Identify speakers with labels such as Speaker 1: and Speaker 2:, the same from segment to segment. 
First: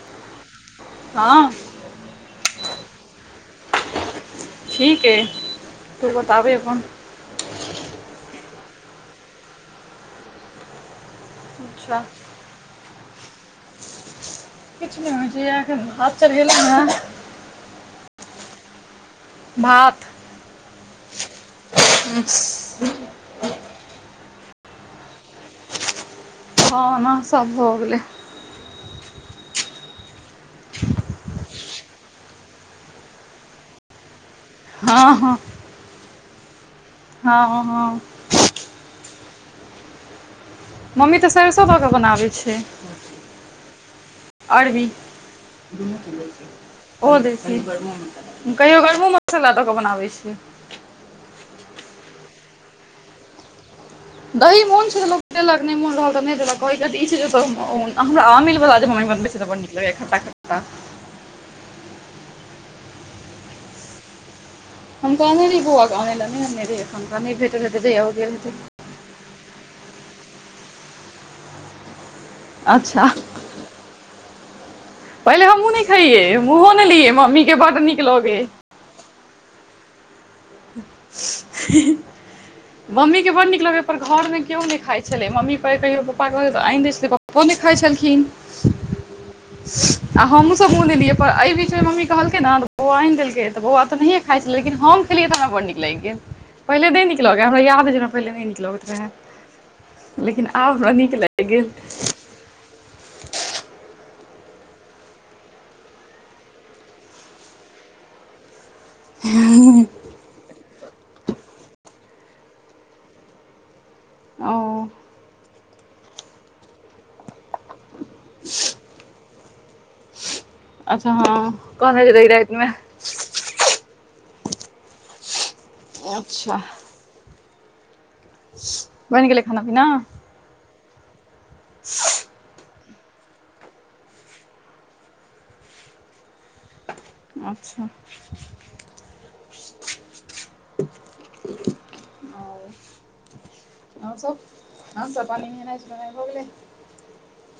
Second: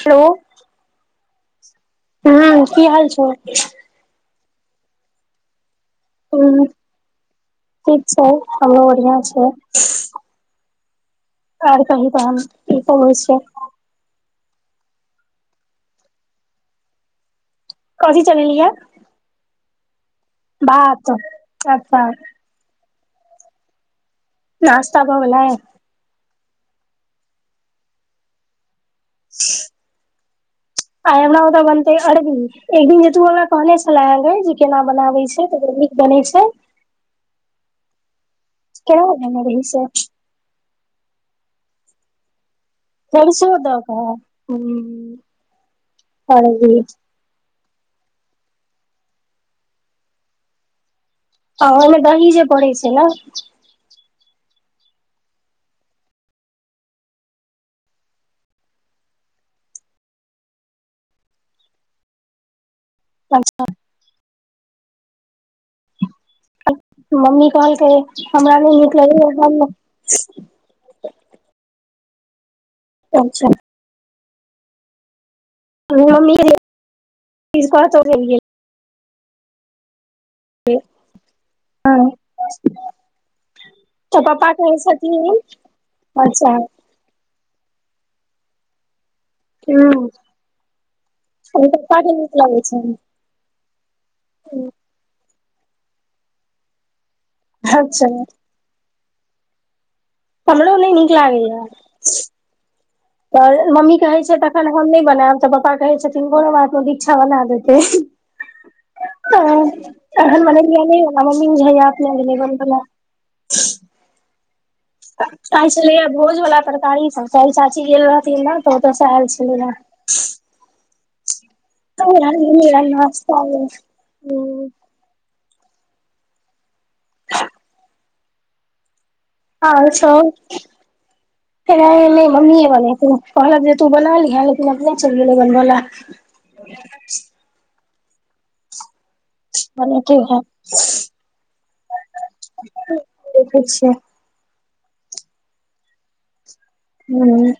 Speaker 1: Hello,
Speaker 2: हँ
Speaker 1: हँ की हाल छै।
Speaker 2: ठीक अइ, तू बताबै
Speaker 1: हूँ
Speaker 2: अपन।
Speaker 1: ठीक छै, हमरो बढ़ियां छै। आर
Speaker 2: अच्छा
Speaker 1: कहु तहन की सब होइ छै?
Speaker 2: किछ नै होय छै, हइये एखन भात चढ़ेलू हे।
Speaker 1: कथी चढ़ेलीयै?
Speaker 2: भात।
Speaker 1: भात आ साग।
Speaker 2: [unintelligible]
Speaker 1: नाश्ता भऽ गेलै?
Speaker 2: हँ नाश्ता भऽ गेलै।
Speaker 1: [unintelligible] आइ हमरा ओतऽ बनतै अरबी, एक दिन जे तू हमरा कहने छेलेहे गैय, जे केना
Speaker 2: हँ
Speaker 1: बनाबै छै? तऽ ओकर नीक बनै छै।
Speaker 2: हाँ, ह- ह।
Speaker 1: केना बनेने रही से?
Speaker 2: मम्मी तऽ सैरसो धऽ कऽ बनाबै छै।
Speaker 1: सरिसो दऽ कऽ
Speaker 2: अरबी,
Speaker 1: हूँ अरबी
Speaker 2: ओहो दै कहियो गरमो मसल्ला दऽ कऽ बनाबै छै।
Speaker 1: आ ओय में दही जे पड़ै छै न।
Speaker 2: दही मोन छै तऽ लोक देलक नै मोन रहल तऽ नै देलक, कहै के अर्थ इ छै जे ओतऽ ओ हमरा आमील वला जे मम्मी बनबै छै तऽ बड़ नीक रहै खट्टा-खट्टा।
Speaker 1: अच्छा।
Speaker 2: हम कहने रहियै बौआ के अनै लै, नै अनने रही एखन नहि
Speaker 1: मम्मी
Speaker 2: भेटल हेतै
Speaker 1: कहलकै
Speaker 2: जहिया ओ गेल
Speaker 1: हमरा नै
Speaker 2: हेतै
Speaker 1: नीक लगैये, हम नै
Speaker 2: अच्छा।
Speaker 1: अच्छा।
Speaker 2: पहिले हमहूँ नै खैइये,
Speaker 1: मम्मी
Speaker 2: मुँहो नै लियै, मम्मी के बड नीक
Speaker 1: कहतौ
Speaker 2: लगै।
Speaker 1: हँ
Speaker 2: ही-ही। मम्मी के बड नीक लगै, पर
Speaker 1: तऽ
Speaker 2: घर में
Speaker 1: पप्पा
Speaker 2: कियो
Speaker 1: कहै
Speaker 2: नै खाइ
Speaker 1: छथिन
Speaker 2: छलै, मम्मी प कहियो पप्पा के
Speaker 1: अच्छा
Speaker 2: कहै तऽ आइन दै छलै, पप्प। पो नै खाइ छलखिन।
Speaker 1: हूं
Speaker 2: आ हमहूँ सब मुँह नै लियै, पर ऐय बीच में
Speaker 1: पप्पा
Speaker 2: मम्मी
Speaker 1: के नीक
Speaker 2: कहलकै न
Speaker 1: लगै
Speaker 2: तऽ ओ
Speaker 1: छनि
Speaker 2: आइन देलकै। तऽ बौआ तऽ नहिये खाइ छलै, लेकिन हम खेलियै तऽ हमरा बड़ नीक लाइग गेल। पहिले नै नीक लगे, हमरा याद ऐय जे
Speaker 1: अच्छा
Speaker 2: हमरा पहिले नै नीक लगैत रहे। लेकिन आब
Speaker 1: हमरो
Speaker 2: हमरा
Speaker 1: नहि
Speaker 2: नीक लैग
Speaker 1: लागैया
Speaker 2: गेल।
Speaker 1: तऽ मम्मी कहै छै तखन हम नै बनेब तऽ पप्पा कहै छथिन, कोनो बात नै दिक्षा बना देतै। [unintelligible] हँ अहन बनेलियै नै हमरा मम्मी बुझाइया अपने गेलै बनबै लै।
Speaker 2: ओ।
Speaker 1: त आय छेलैइये भोज वला तरकारी सब, कैल चाची गेल रहथिन नऽ तऽ ओतऽ सऽ एल छै। सिन्दुरहार।
Speaker 2: अच्छा ह कहने जे
Speaker 1: तऽ
Speaker 2: रही रैत मे।
Speaker 1: वैह [unintelligible]
Speaker 2: अच्छा। [unintelligible] पीना
Speaker 1: और सब? खेनाय नै मम्मीये बनेतै कहलक जे तू बना लीहें लेकिन अपने चैल गेलै बनबऽ ले।
Speaker 2: अच्छा।
Speaker 1: बनेते है।
Speaker 2: और
Speaker 1: देखै छियै
Speaker 2: और सब। और सब बनेनाय सुनेनाय भ गेलै।
Speaker 1: हूँ।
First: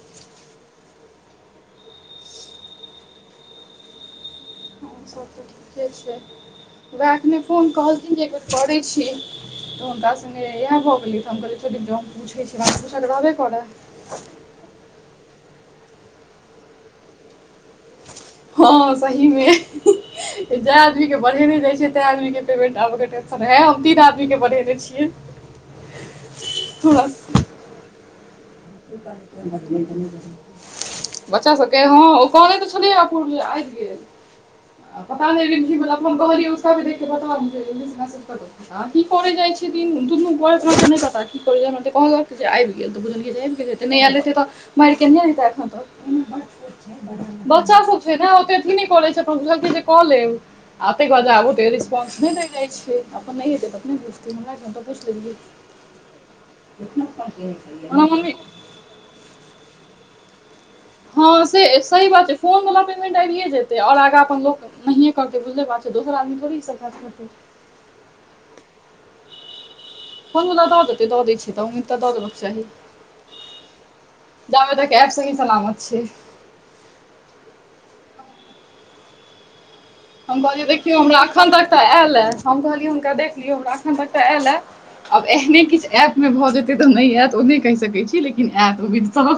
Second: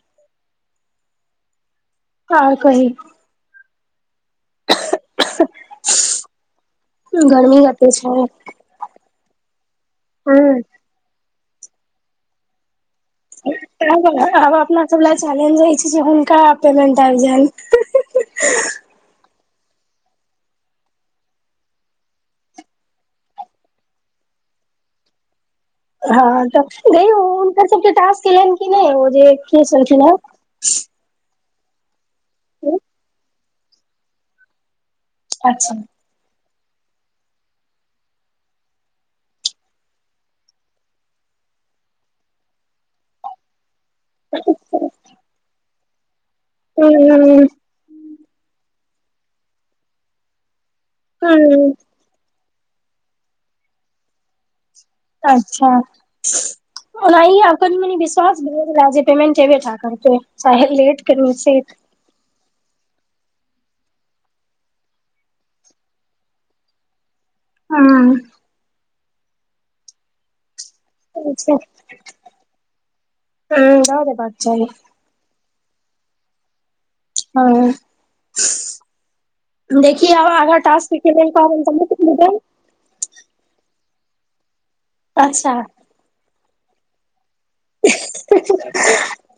Speaker 1: आर कही।
Speaker 2: और सब तऽ ठीके छैय वएह एखने
Speaker 1: गर्मी
Speaker 2: फोन
Speaker 1: कते छै
Speaker 2: कहलखिन
Speaker 1: हूँ
Speaker 2: जे बेेर करै छी। तऽ हुनका संगे इएह भऽ गेलै त हम कहलियै छोड़ दियौ जो पूछै छी पूछल रहबे करै।
Speaker 1: आब अपना सब लै चैलेंज रहै छैय जे हुनका पेमेंट आइब जाइन।
Speaker 2: हँ सही मे। जै आदमी के बढ़ेने रहै छीए तै आदमी के पेमेंट आबे के टेंशन हम तीन आदमी के बढ़ेने छियै।
Speaker 1: हँ तऽ
Speaker 2: हमरा
Speaker 1: गई हुनकर सबके टाॅस्क एलैन।
Speaker 2: [unintelligible] बच्चा सब के हँ ओ करै तऽ छेलै ह पूर आइब गेल पता नैय
Speaker 1: अच्छा
Speaker 2: रिमझिम बला। हम कहलियै उषा दीदी के बतादी जल्दी से मैसेज क दही। आ की करै जाय छै दिन दुनू गोर नैय पता की करै जाय हमरा त कहलक आइब गेल तऽ बुझलियै जे। नैय एल हेतै त मैर के नै देत तऽ
Speaker 1: हूँ
Speaker 2: बच्चा सब। सेना ओते थि नैय करै छैय अपन बुझलकै जे कऽ लेब आ तेै के बाद आब
Speaker 1: हूँ
Speaker 2: उतैर। बस नै दै जाय छैय अपन नैय हेतेै तऽ अपने बुझते हमरा की हम त।
Speaker 1: अच्छा ओनाही आ कनी मनी
Speaker 2: ओना मम्मी
Speaker 1: विश्वास भेल। राजे पेमेंट एबेटा करतै चाहे लेट।
Speaker 2: हँ से सही बात छैय फोन वला पेमेंट आबये जेतै आ और आगाँ अपन लोक। नहिये करते बुझले बात छैय दोसर आदमी थोड़ी इ सब काज करतेै।
Speaker 1: हँ।
Speaker 2: हम दऽ देतै दऽ दै छै तऽ उऽ दऽ देबक चाही
Speaker 1: देबाक चाही
Speaker 2: जाबे तक। पेर सही सलामत छैय।
Speaker 1: हँ। देखि आ।
Speaker 2: हम कहलियै देखियौ हमरा एखन तक तऽ एल ए
Speaker 1: देब
Speaker 2: हम कहलियै हुनका देखलियौ हमरा। एखन तक तऽ एल एऽ आब
Speaker 1: अच्छा
Speaker 2: एहने किछ ऐप मे भऽ जेते तऽ नैय एऽत ओने। कैह सकै छी लेकिन एऽत उम्मीद तऽ।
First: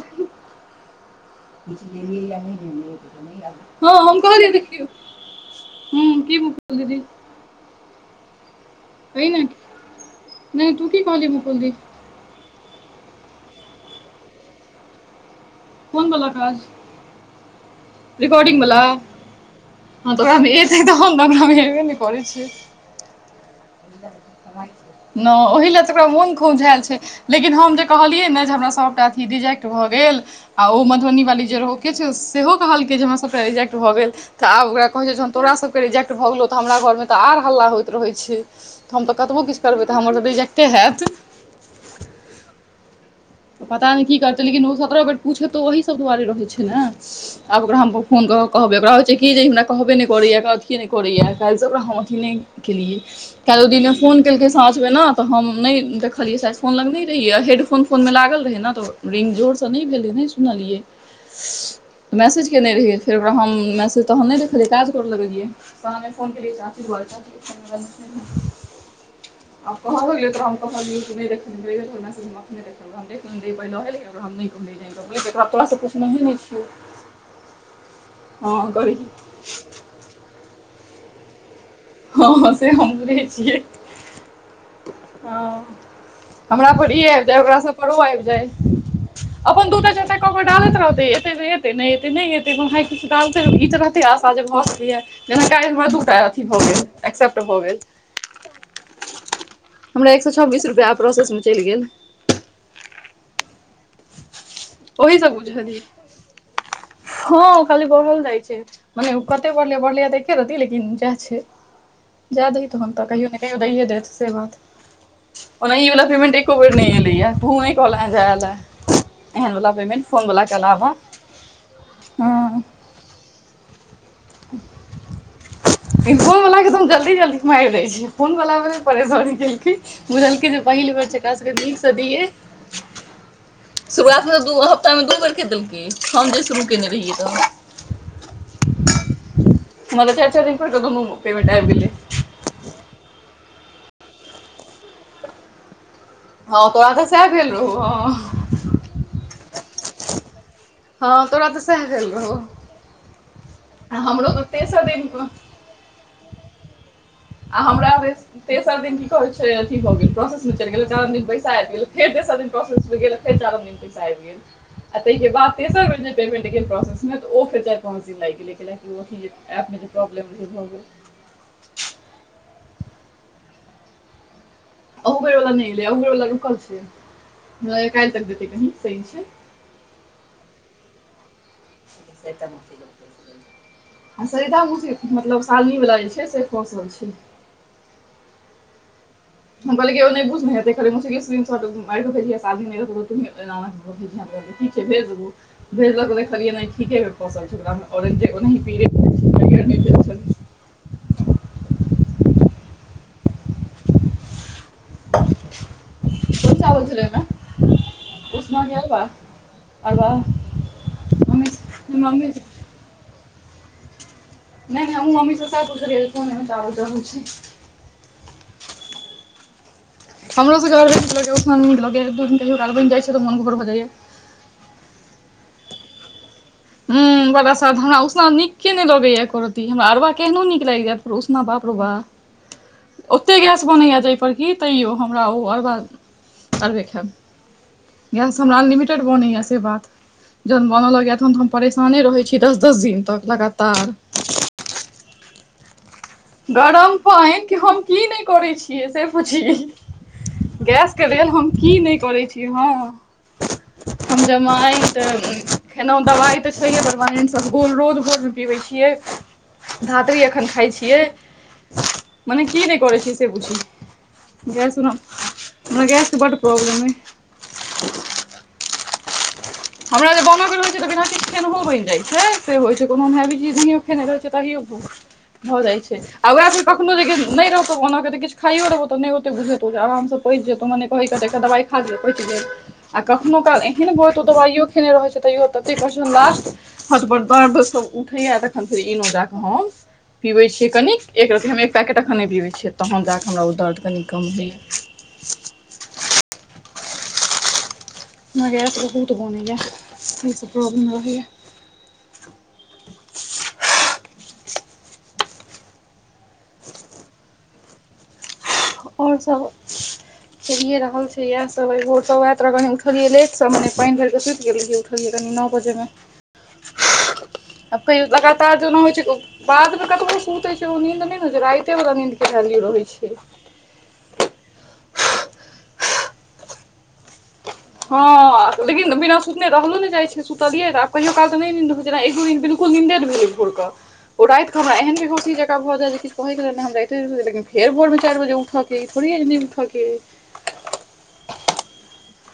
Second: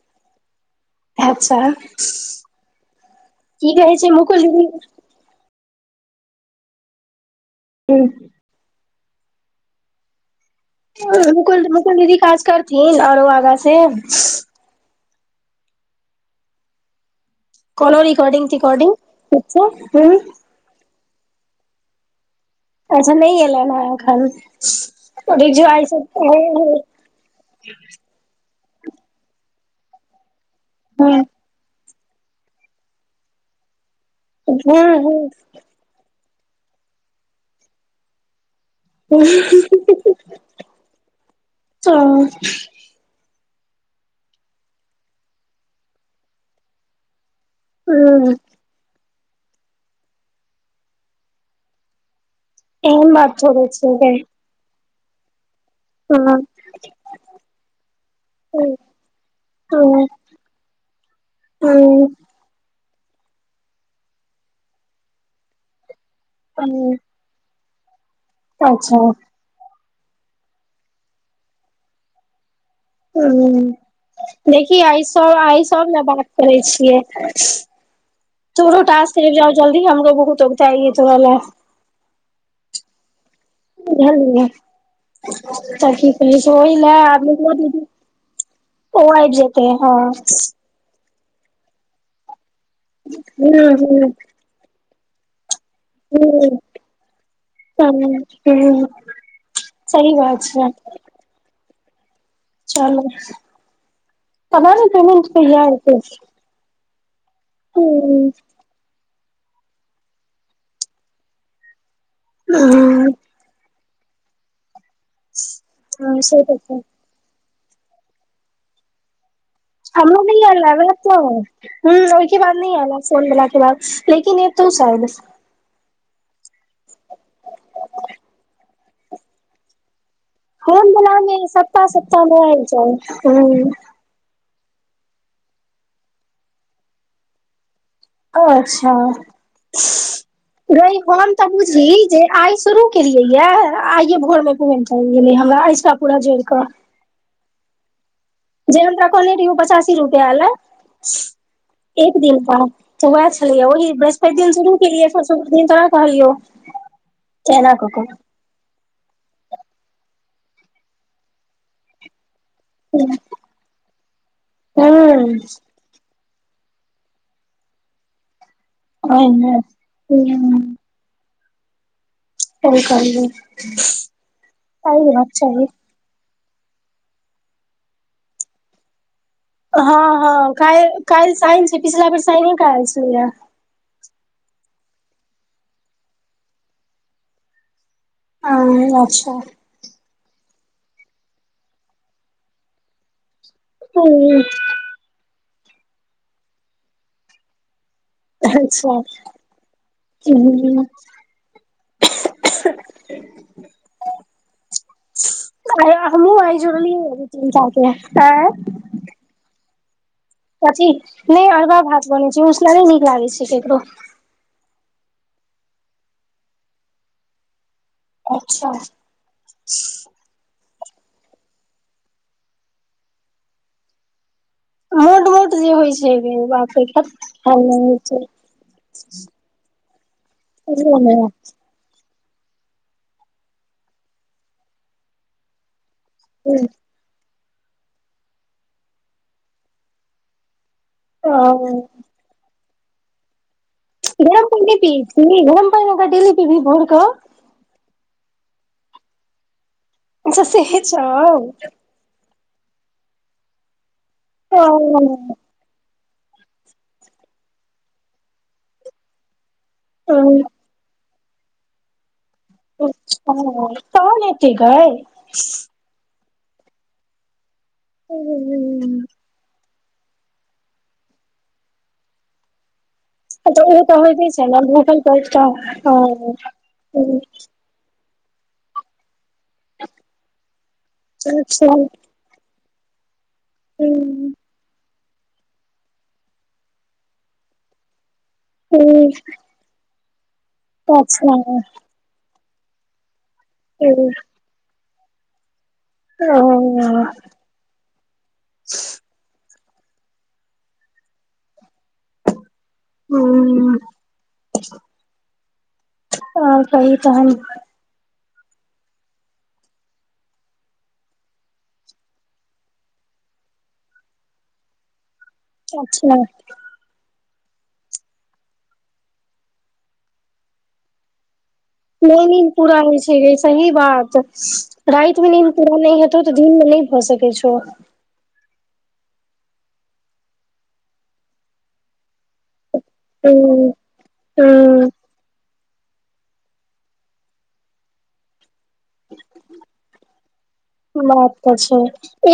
Speaker 1: अच्छा की कहै
Speaker 2: हँ
Speaker 1: छै
Speaker 2: हम
Speaker 1: मुकुल
Speaker 2: कहलियै
Speaker 1: दीदी
Speaker 2: देखियौ। हूँ की भेलौ दीदी।
Speaker 1: हूं।
Speaker 2: कही ने। नहि तू की कहली
Speaker 1: मुकुल
Speaker 2: दी
Speaker 1: -मुकुल दीदी काज करथिन आरो आगा से।
Speaker 2: कोन बला काज।
Speaker 1: कोनो रिकॉर्डिंग
Speaker 2: रिकोर्डिंग वला
Speaker 1: तिकॉर्डिंग किछो हूँ
Speaker 2: हँ वयह मे एतै तहन न ओकरा मे एबे नैय करै छैय।
Speaker 1: अच्छा नहि एलनि हँ एखन
Speaker 2: नै
Speaker 1: रिजु
Speaker 2: ओहि लए
Speaker 1: आइ सब
Speaker 2: ओकरा मोन
Speaker 1: हँ
Speaker 2: खौझेल छैय। लेकिन हम जे कहलियै ने जे हमरा सबटा। रिजेक्ट भऽ गेल आ ओ मधुबनी
Speaker 1: हँ
Speaker 2: वाली जे रहौ के छौ सेहो। कहलकै जे हमरा सबटा रिजेक्ट भऽ गेल तऽ आब
Speaker 1: हँ
Speaker 2: ओकरा कहै छैय
Speaker 1: हँ
Speaker 2: जहन तोरा सब। रिजेक्ट भऽ गेलौ तऽ हमरा घर मे तऽ और हल्ला होइत रहै छैय। हम तऽ कतबो किछु करबै तऽ हमर त रिजेक्टे हेऽत। त पता नहि की करतै लेकिन ओ सत्रह बेर पूछेतो ओहीसभ दुआरे रहै छै ने। आब ओकरा हम फोन
Speaker 1: हँ
Speaker 2: कऽ के कहबै ओकरा होइ छै कि जे हमरा। कहबे नहि करैए, अथी नहि करैए, काल्हिसँ ओकरा हम अथी नहि। केलियै
Speaker 1: एहन बात
Speaker 2: काल्हि
Speaker 1: थोड़े
Speaker 2: ओ दिन
Speaker 1: छै गै
Speaker 2: फोन केलकै साँझमेना तऽ हम नहि देखलियै
Speaker 1: हँ
Speaker 2: सा। फोन लगने रहि, हेडफोन फोनमे लागल रहै ने, तऽ रिंग जोरसँ नहि भेल रहै, नहि सुनलियै।
Speaker 1: ह।
Speaker 2: मैसेज केयने रहियै फेर ओकरा हम मैसेज, तहन नहि देखलियै, काज करऽ लगलियै। साँझ मैं फोन केलिए चाची
Speaker 1: हँ
Speaker 2: द्वारा तहन फोन ल
Speaker 1: अच्छा।
Speaker 2: आ कहलो हो गेलै तऽ हम कस त नहि देखना स। नहि
Speaker 1: ह
Speaker 2: देख देख पहिले हिन हम नहि
Speaker 1: देखि आइ
Speaker 2: कहै
Speaker 1: सब
Speaker 2: तऽरा
Speaker 1: आइ
Speaker 2: तोराास
Speaker 1: सब ने बात
Speaker 2: पुनाहे नहि
Speaker 1: करै
Speaker 2: छियौ।
Speaker 1: छियै
Speaker 2: हँ
Speaker 1: तोरो
Speaker 2: गरही
Speaker 1: टास्क येलो जल्दी हमरो बहुत उगताई होग चा
Speaker 2: हँँ हाँ से हमरे छियै।
Speaker 1: बुझालिये
Speaker 2: हँ, हमरा पर
Speaker 1: लए
Speaker 2: ई
Speaker 1: आब
Speaker 2: आबि जाय,
Speaker 1: निकलो
Speaker 2: ओकरा सभ
Speaker 1: दीदी
Speaker 2: परो आबि जाय।
Speaker 1: ओ आबि जेतै
Speaker 2: अपन दुटा
Speaker 1: हँ
Speaker 2: चारिटा कारके डालेट रहते येते ता येते नहि एतेै नहि एतै कि काल फे
Speaker 1: हूं
Speaker 2: ई तरहते
Speaker 1: हूं
Speaker 2: आशा जे भऽ सकैया। जेना हमरा दू टा अथी
Speaker 1: हूं
Speaker 2: भऽ गेल एक्सेप्ट भऽ गेल।
Speaker 1: ह।
Speaker 2: हमरा एक सौ छब्बीस रुपैआ प्रोसेसमे चलि गेल।
Speaker 1: चलअब तर पेमेंट
Speaker 2: ओहीसँ बुझलियै
Speaker 1: कहिआत।
Speaker 2: हँ खाली बरहल जाइ छै। भने ओ कते बढ़लियै-बढ़लियै तऽ एके रहती, लेकिन जाए छै जा दही तऽ। ता
Speaker 1: हँ
Speaker 2: कहियों ना कहियो दैए देत से बात ओर ओणहियो इ वाला पेमेंट
Speaker 1: से
Speaker 2: एको
Speaker 1: तऽ
Speaker 2: बेर
Speaker 1: छै
Speaker 2: नहि अलैयै त। कोल जालए।
Speaker 1: आनील
Speaker 2: अलावा
Speaker 1: त ह ओकी
Speaker 2: हँ
Speaker 1: बन्दल। [inaudible] फोन बलाे बाद लेकिन हेतो सायद एक तो शायद।
Speaker 2: ई फोन वाला के तऽ हम जल्दी-जल्दी मारि लै छी, फोन वाला मे नहि परेशानी केलखिन। बुझलकै जे
Speaker 1: होम
Speaker 2: पहिल बेर छै,
Speaker 1: वला
Speaker 2: एकरा
Speaker 1: मे
Speaker 2: सबके
Speaker 1: सप्ताह
Speaker 2: नीकसँ
Speaker 1: सप्ताह
Speaker 2: दियै।
Speaker 1: मे आबि जाउ हूँ
Speaker 2: शुरुआतमे तऽ दू हफ्तामे दू बेरके देलकै, हम जे शुरू कयने रहियै तऽ।
Speaker 1: अच्छा
Speaker 2: हमरा तऽ चारि चारि दिन पर के
Speaker 1: गए
Speaker 2: दुनू
Speaker 1: हम ता
Speaker 2: पेमेंट आबि
Speaker 1: बुझी
Speaker 2: गेलै
Speaker 1: जे आइ शुरू केलियै, आइये भोरमे घुसि गेलै हमरा एहि।
Speaker 2: हँ तोरा ता सेह भेल रहो हाँ
Speaker 1: जे हमरा कहना रहियो पचासी रुपआ अलै।
Speaker 2: हँ तोरा तऽ सएह भेल
Speaker 1: एक
Speaker 2: रहौ
Speaker 1: दिन प तऽ वएह छलैए ओही
Speaker 2: आ हमरो
Speaker 1: बृहस्पति
Speaker 2: तऽ
Speaker 1: दिन शुरू
Speaker 2: तेसर
Speaker 1: केलियै
Speaker 2: दिन
Speaker 1: फर। दिन तरह कहलियौ।
Speaker 2: आ
Speaker 1: तऽ एना
Speaker 2: हमरा
Speaker 1: कऽ
Speaker 2: भेल तेसर दिन की कह छै अथी भऽ गेल प्रोसेसमे चलि गेलै चार दिनैसा आब गेलै फेर तेसर दिन। चार दिन प आब गेल
Speaker 1: कऽ
Speaker 2: ताहिके
Speaker 1: हूँ
Speaker 2: बादेर। पेमेन्टन गेल प्रोसेसमे तऽ फर चार पाँच दिन लागि गेलैएकि ओ
Speaker 1: ओहिमे
Speaker 2: अीऐप जे प्रॉब्लम रहै
Speaker 1: हूँ
Speaker 2: भऽ गेल।
Speaker 1: कोहि कहल।
Speaker 2: अहुबर वला नहि लै अहरवला रुकल छै काएल तक दतै कही साइन छै।
Speaker 1: हँ हँ काल काल साइन छै पिछला बेर साइन के आइल छेले
Speaker 2: आ सदा उी मतलब सालनी वला जे छै से खोसल छै।
Speaker 1: आ अच्छा।
Speaker 2: हम कहल बुझ हेटार।
Speaker 1: हूँ
Speaker 2: ठीक छै भेज देब भेजलक देखलियै नहि ठीके फसल छैकरा।
Speaker 1: अच्छा
Speaker 2: [unintelligible]
Speaker 1: [unintelligible] [inaudible] हैया हमहुँ आइ
Speaker 2: कोन चावल
Speaker 1: जोड़लियै
Speaker 2: छलै
Speaker 1: या
Speaker 2: ओहिमे
Speaker 1: दू तीन टा के आंय?
Speaker 2: [unintelligible] अरबा
Speaker 1: कथी नै
Speaker 2: मम्मी
Speaker 1: अरबा भात बनै
Speaker 2: मम्मी
Speaker 1: छै
Speaker 2: नहि
Speaker 1: उसना नै नीक लागै छै ककरो।
Speaker 2: नै हमहुं मम्मी सं सैह पुछलिअइया कोन एहेन चावल रहै छै।
Speaker 1: अच्छा। [inaudible]
Speaker 2: हमरो सबके अरबे नीक लगैया, उसना नै नीक लगैया। एक दू दिन कहियो काल बनि जाइ छै त मोन घोर भ जाइया।
Speaker 1: मोट मोट जे होइ छै गे भात।
Speaker 2: हु बड असर्द्ध। हमरा ऊसना नीके नै लगैया एको रती, हमरा अरबा केहनो नीक लागि
Speaker 1: बुझलियै
Speaker 2: जैत
Speaker 1: ने
Speaker 2: पर उसना बाप रौ बा। ओते गैस बनैया जै पर की तैयो हमरा ओ अरबा
Speaker 1: हम्म,
Speaker 2: अरबे खैब। गैस हमरा अनलिमिटेड बनैया से बात जहन बन लगैया तहन
Speaker 1: ओ
Speaker 2: त हम परेशाने रहै छी दस-दस दिन तक लगातार।
Speaker 1: गरम पानि नै पियै छी? गरम पानि अहाँ डेली पीबही भोर
Speaker 2: गरम
Speaker 1: कऽ
Speaker 2: पानि कि हम की नै करै छियै से पुछही।
Speaker 1: अच्छा सेहे
Speaker 2: गैस
Speaker 1: छौ
Speaker 2: के लेल हम की नै करै छी। यै हँ [inaudible] हम
Speaker 1: ओ
Speaker 2: जमाइन करबै। खेेलौं। दबाइ त छैहे परमानेंट सफगोल रोज भोर मे पीबै छियै। धात्री
Speaker 1: हम्म,
Speaker 2: एखन खाइ छियै। मने की नै करै छीयै से
Speaker 1: अच्छा तहन एते
Speaker 2: बुझीयौ। गैस
Speaker 1: गै
Speaker 2: ओना हमरा गैस के बड प्रौब्लम अइ।
Speaker 1: [unintelligible]
Speaker 2: हमरा जे बनके रहै छै त बिना किछ खेनहो बनि जाइ छै। से होइ छै। कोनोै हम हैवी चीज
Speaker 1: तऽ
Speaker 2: नहियो
Speaker 1: ओ तऽ
Speaker 2: खेने रहै
Speaker 1: होइते
Speaker 2: छिअइ
Speaker 1: छै ने
Speaker 2: तहियो भ
Speaker 1: भूखल पेट
Speaker 2: [inaudible]
Speaker 1: तऽ
Speaker 2: भ जाइ छै
Speaker 1: अ,
Speaker 2: आ ओएह पर कखनो जे नै रह त ओना के त किछ खाइयो रहबौ त नै ओतेक बुझेतौ जे आराम स पचि जेतौ मने कहै के त एकटा दवाइ
Speaker 1: अच्छा
Speaker 2: खा ले। पचि गेल [inaudible] आ कखनो काल एहन भ जेतौ
Speaker 1: और
Speaker 2: [unintelligible] दर्द सब उठैया त फेर ईनो जा क हम [inaudible] पिबै छियै कनिक एक रती, हम एक पैकेट अखन नै पिबै छियै। तहन जा क हमरा ओ दर्द कनी कम होइया।
Speaker 1: [unintelligible]
Speaker 2: हमरा गैस बहुत बनैया, ई सब प्रॉब्लम रहैया।
Speaker 1: ह [unintelligible] आओर कहु तहन?
Speaker 2: आओर सब चलिए रहल छै इएह सब, आइ भोर सं वैह तरगने कनी उठलियै लेट सं मने पानि भरिके सुति गेल रहियै उठलियै कनी न
Speaker 1: अच्छा।
Speaker 2: आब कहियो लगातार जेना होइ छै। बाद मे कतबो सुतै छै ओ नींद नै होइ छै राति ते बला नींद
Speaker 1: नहि
Speaker 2: कज भैल्यू
Speaker 1: पूरा
Speaker 2: रहै
Speaker 1: होइ
Speaker 2: छै।
Speaker 1: गे सही बात, [inaudible] रातिमे नीद पूरा नै हेतौ त दिनमे नै भ सकै छौ।
Speaker 2: हँ लेकिन बिना सुतने रहलो ने जाइ छै सुतलियै त, कहियो काल त नै नींद होइ छै। जेना एक दू दिन बिलकुले नींन्दे नै भे
Speaker 1: हूँ
Speaker 2: [unintelligible] ओ रातिक हमरा
Speaker 1: हूँ
Speaker 2: एहने [unintelligible] भ जाएत जे किछ कहै के लेल नै हम रातिए क सुतब। लेकिन फेर भोरमे चारि बजे उठ के अइ, ई थोड़े ऐ जे नै उठ [unintelligible]
Speaker 1: बात तऽ छै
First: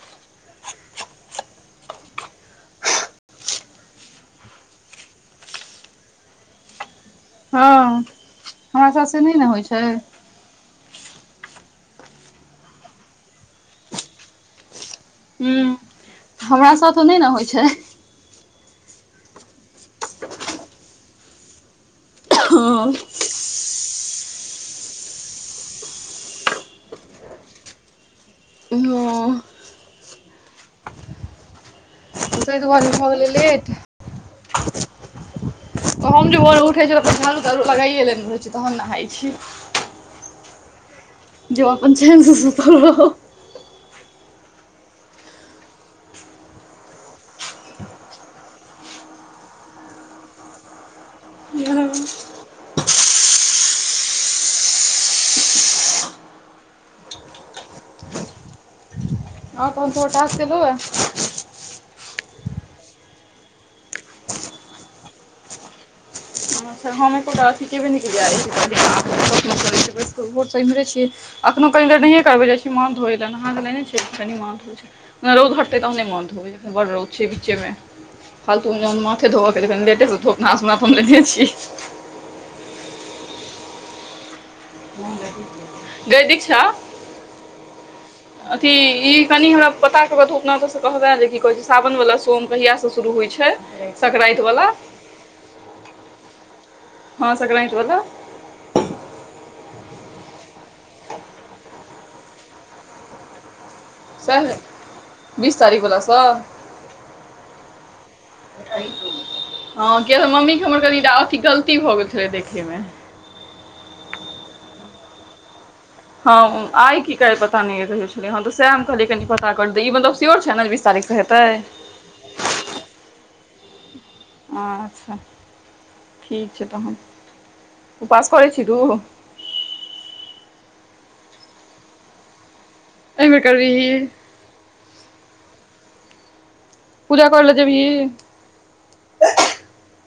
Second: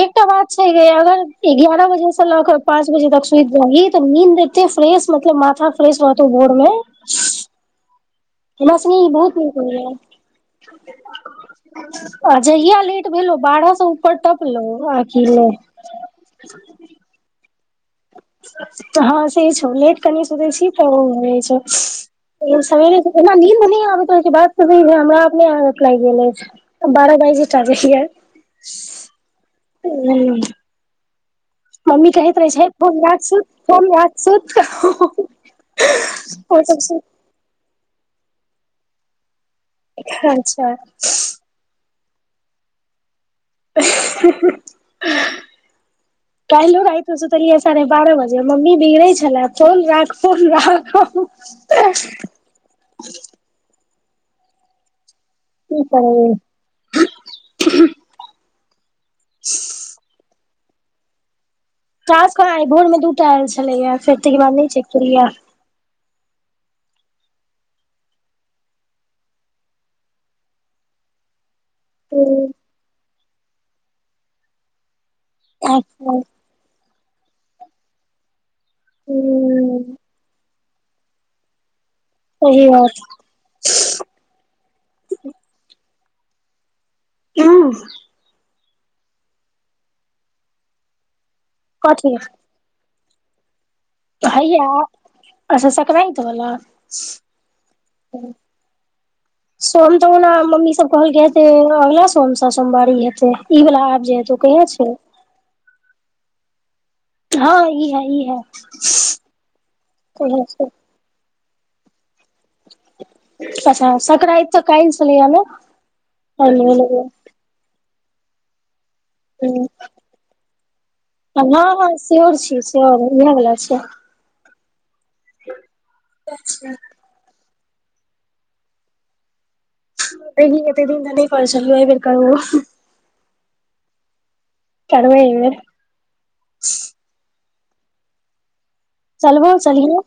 Speaker 1: एकटा बात छै जे अगर ग्यारह बजे स ल क पाँच बजे तक सुति जेबही त नींद एते फ्रेश मतलब माथा फ्रेश रहतौ भोरमे।
Speaker 2: हँ।
Speaker 1: हमरा संगे
Speaker 2: साथ
Speaker 1: ई
Speaker 2: से नहि
Speaker 1: बहुत
Speaker 2: ने
Speaker 1: नीक
Speaker 2: होइ छै
Speaker 1: होइये। आ जहिया लेट भेलो बारहसँ ऊपर टपलौ
Speaker 2: हुँ हमरा साथ नै न होइ छैय।
Speaker 1: हँ से छौ लेट कनि सुतय छी तब [unintelligible] छौ।
Speaker 2: हँ
Speaker 1: सबेरे सुत नीद नय आबैत रहय छैय बाद हमरा अपने आदत लाइग गेल अइछ बारह बाइज गेल चाइये पीयब।
Speaker 2: हँ
Speaker 1: ह। मम्मी कहैत रहय
Speaker 2: ताहि
Speaker 1: छैय
Speaker 2: दुआरे
Speaker 1: फोन
Speaker 2: भऽ
Speaker 1: राख
Speaker 2: गेलै
Speaker 1: सुत
Speaker 2: लेट
Speaker 1: फोन राख सुत।
Speaker 2: हम जे भोरे
Speaker 1: ओ सब
Speaker 2: उठै छलौं
Speaker 1: सुत
Speaker 2: त तरू लगइए लेने रहै छी तहन नहाइ छी।
Speaker 1: अच्छा।
Speaker 2: जो अपन चैन स सुतल रहब।
Speaker 1: ही ही काल्हो राइतमे सुतलियै साढ़े बारह बजे मम्मी बिगड़ै छलै फोन राख, फोन राख। की [unintelligible]
Speaker 2: और कह तोहर टास्क एलौआ।
Speaker 1: टास्क कहाँ भोरमे दूटा एल छलैया फेर तयके बाद नय चेक केलियैए।
Speaker 2: अच्छा हम एकोटा अथी केबे नै केलियैए [unintelligible] भोर स इम्हरे छियै। अखनो कनि देर नहिए करबै जाइ छी माथ धोइ ले नहा त लेने छियै कनि माथ धोइ छै। रोउद हटतै तहने
Speaker 1: सही
Speaker 2: माथ धोबै बड़ रौद छैय बीचेमे। फालतूमे जहन माथे धोबऽ क त कनि लेटे स धोब नहा- सुना त हम लेनहे छी।
Speaker 1: सही बात।
Speaker 2: [inaudible] गै दीक्षा।
Speaker 1: ह।
Speaker 2: अथी इ कनि हमरा पता क क अपना ओतऽ स कहबें कि कहय छैय सावन
Speaker 1: कथी
Speaker 2: वला सोम कहिया स शुरू होइ छैय सकरांइत
Speaker 1: हैया
Speaker 2: बला।
Speaker 1: अच्छा सकरांइत बला।
Speaker 2: हँ संक्रान्ति वला
Speaker 1: सोम त ओना मम्मी सब कहलकै हेते अगला सोम स सोमवारी हेतै इ वला जे त ओ
Speaker 2: सएह
Speaker 1: कहिया छैय।
Speaker 2: बीस तारीख बला स।
Speaker 1: हँ ई है ई है
Speaker 2: हाँ
Speaker 1: कहिया
Speaker 2: मम्मीके
Speaker 1: छै
Speaker 2: हमर कनी अथी गलती भ गेलै। त देखियौ।
Speaker 1: अच्छा सकरांइत त काइल छलैये ने।
Speaker 2: हँ आइ की काइल पता नै अय कहिया छलै हँ त सेह हम कहलियै कनि पता करतै इ मतलब सियोर छैय ने बीस तारीखके हेतै।
Speaker 1: हँ हँ स्योर छी स्योर इएह वला छै
Speaker 2: अच्छा ठीक छैय तहन उपास करै छी तू।
Speaker 1: [unintelligible] अतेक दिन स नय करय छलियो अइबेर करबो।
Speaker 2: अयबेर करबीही।
Speaker 1: करबै अय बेर।
Speaker 2: पूजा करै ल जेबही।
Speaker 1: चलबो चलीहें।